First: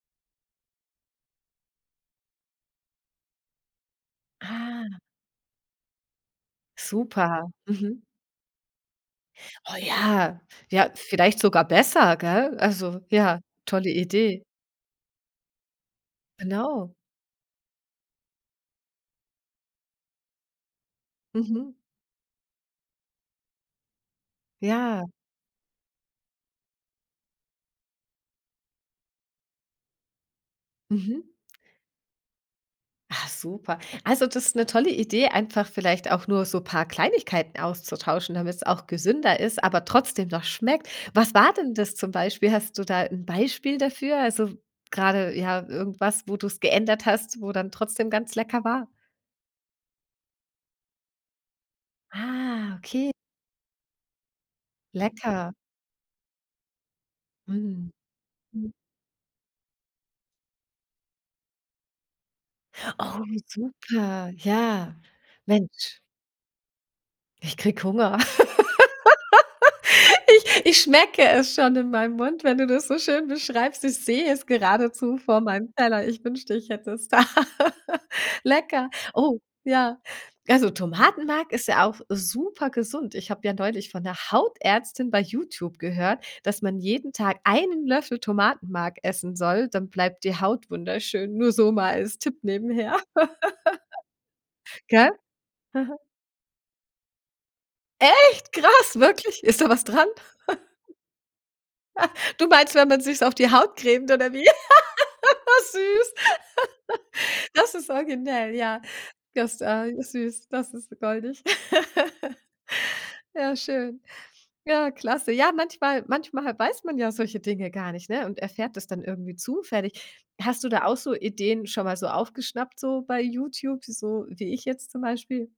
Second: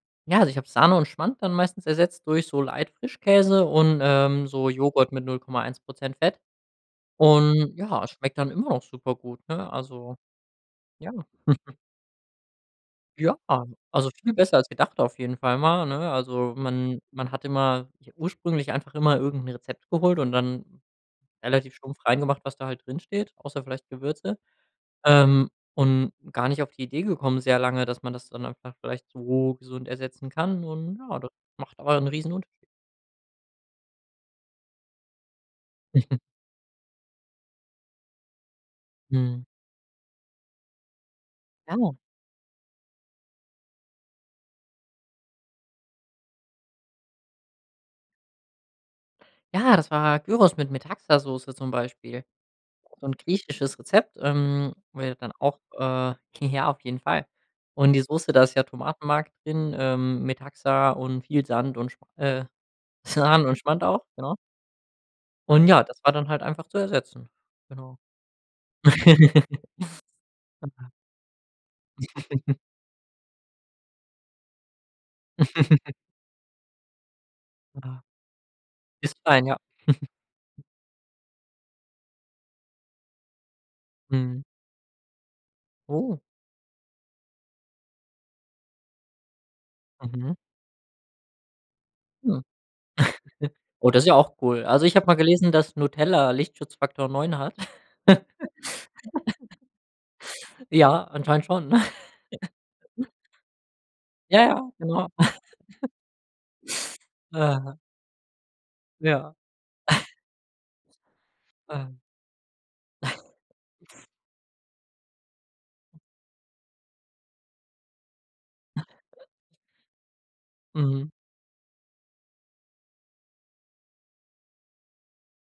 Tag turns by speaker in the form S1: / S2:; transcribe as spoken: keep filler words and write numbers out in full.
S1: Ja, also, ich habe Sahne und Schmand dann meistens ersetzt durch so Light-Frischkäse und, ähm, so
S2: Ah.
S1: Joghurt mit null Komma eins Prozent Fett.
S2: Super.
S1: Und,
S2: Mhm.
S1: ja, es schmeckt dann immer noch super gut, ne,
S2: Oh
S1: also,
S2: ja, ja,
S1: ja.
S2: vielleicht sogar besser, gell? Also,
S1: Ja.
S2: ja, tolle
S1: Also, viel
S2: Idee.
S1: besser als gedacht auf jeden Fall mal, ne? Also,
S2: Genau.
S1: man man hat immer ich habe ursprünglich einfach immer irgend 'n Rezept geholt und dann
S2: Mhm.
S1: relativ stumpf rein gemacht, was da halt drinsteht, außer vielleicht Gewürze.
S2: Ja.
S1: Ähm, und gar nicht auf die Idee gekommen sehr lange, dass man das dann einfach vielleicht so gesund ersetzen kann. Und, ja, das
S2: Mhm.
S1: macht aber 'n Riesenunterschied.
S2: Ah, super. Also, das ist 'ne tolle Idee, einfach vielleicht auch nur so paar Kleinigkeiten auszutauschen, damit's auch gesünder
S1: Mhm.
S2: ist, aber trotzdem noch schmeckt. Was war denn
S1: Ja.
S2: das zum Beispiel? Hast du da 'n Beispiel dafür? Also, grade, ja, irgendwas, wo du's geändert hast, wo dann trotzdem ganz lecker war?
S1: Ja, das war Gyros mit Metaxasoße zum Beispiel.
S2: Ah,
S1: So
S2: okay.
S1: 'n griechisches Rezept, ähm, wäre dann
S2: Lecker.
S1: auch, äh Ja, auf jeden Fall.
S2: Mhm.
S1: Und die Soße, da ist ja
S2: Mhm.
S1: Tomatenmark drin, ähm, Metaxa und viel Sand und Sch äh,
S2: Oh,
S1: Sahne und Schmand auch.
S2: super.
S1: Genau.
S2: Ja,
S1: Und, ja, das
S2: Mensch.
S1: war dann halt einfach zu ersetzen,
S2: Ich kriege
S1: genau.
S2: Hunger. Ich ich
S1: [unintelligible]
S2: schmecke es schon in meinem Mund, wenn du das so schön beschreibst. Ich sehe es geradezu vor meinem Teller. Ich wünschte, ich hätte es da.
S1: Ja.
S2: Lecker.
S1: Ist
S2: Oh,
S1: fein, ja.
S2: ja. Also, Tomatenmark ist ja auch super gesund. Ich habe ja neulich von 'ner
S1: Mhm.
S2: Hautärztin bei YouTube
S1: Oh.
S2: gehört, dass man jeden Tag einen Löffel Tomatenmark essen soll, dann bleibt
S1: Mhm.
S2: die Haut wunderschön, nur so mal als
S1: Hm,
S2: Tipp nebenher,
S1: oh, das ist ja auch cool. Also, ich habe
S2: gell?
S1: mal gelesen, dass
S2: Mhm.
S1: Nutella Lichtschutzfaktor neun hat.
S2: Echt, krass, wirklich? Ist da was dran?
S1: Ja, anscheinend schon.
S2: Ha, du meinst, wenn man sich's auf die Haut cremt oder
S1: Ja,
S2: wie?
S1: ja, genau.
S2: Süß. Das
S1: Ah.
S2: ist originell, ja.
S1: Ja.
S2: Das, äh, ist süß, das ist goldig.
S1: Ah.
S2: Ja, schön. Ja, klasse. Ja, manchmal manchmal weiß man ja solche Dinge gar nicht, ne, und erfährt das dann irgendwie zufällig. Hast du da auch
S1: Mhm.
S2: so Ideen schon mal so aufgeschnappt, so, bei YouTube, so wie ich jetzt zum Beispiel?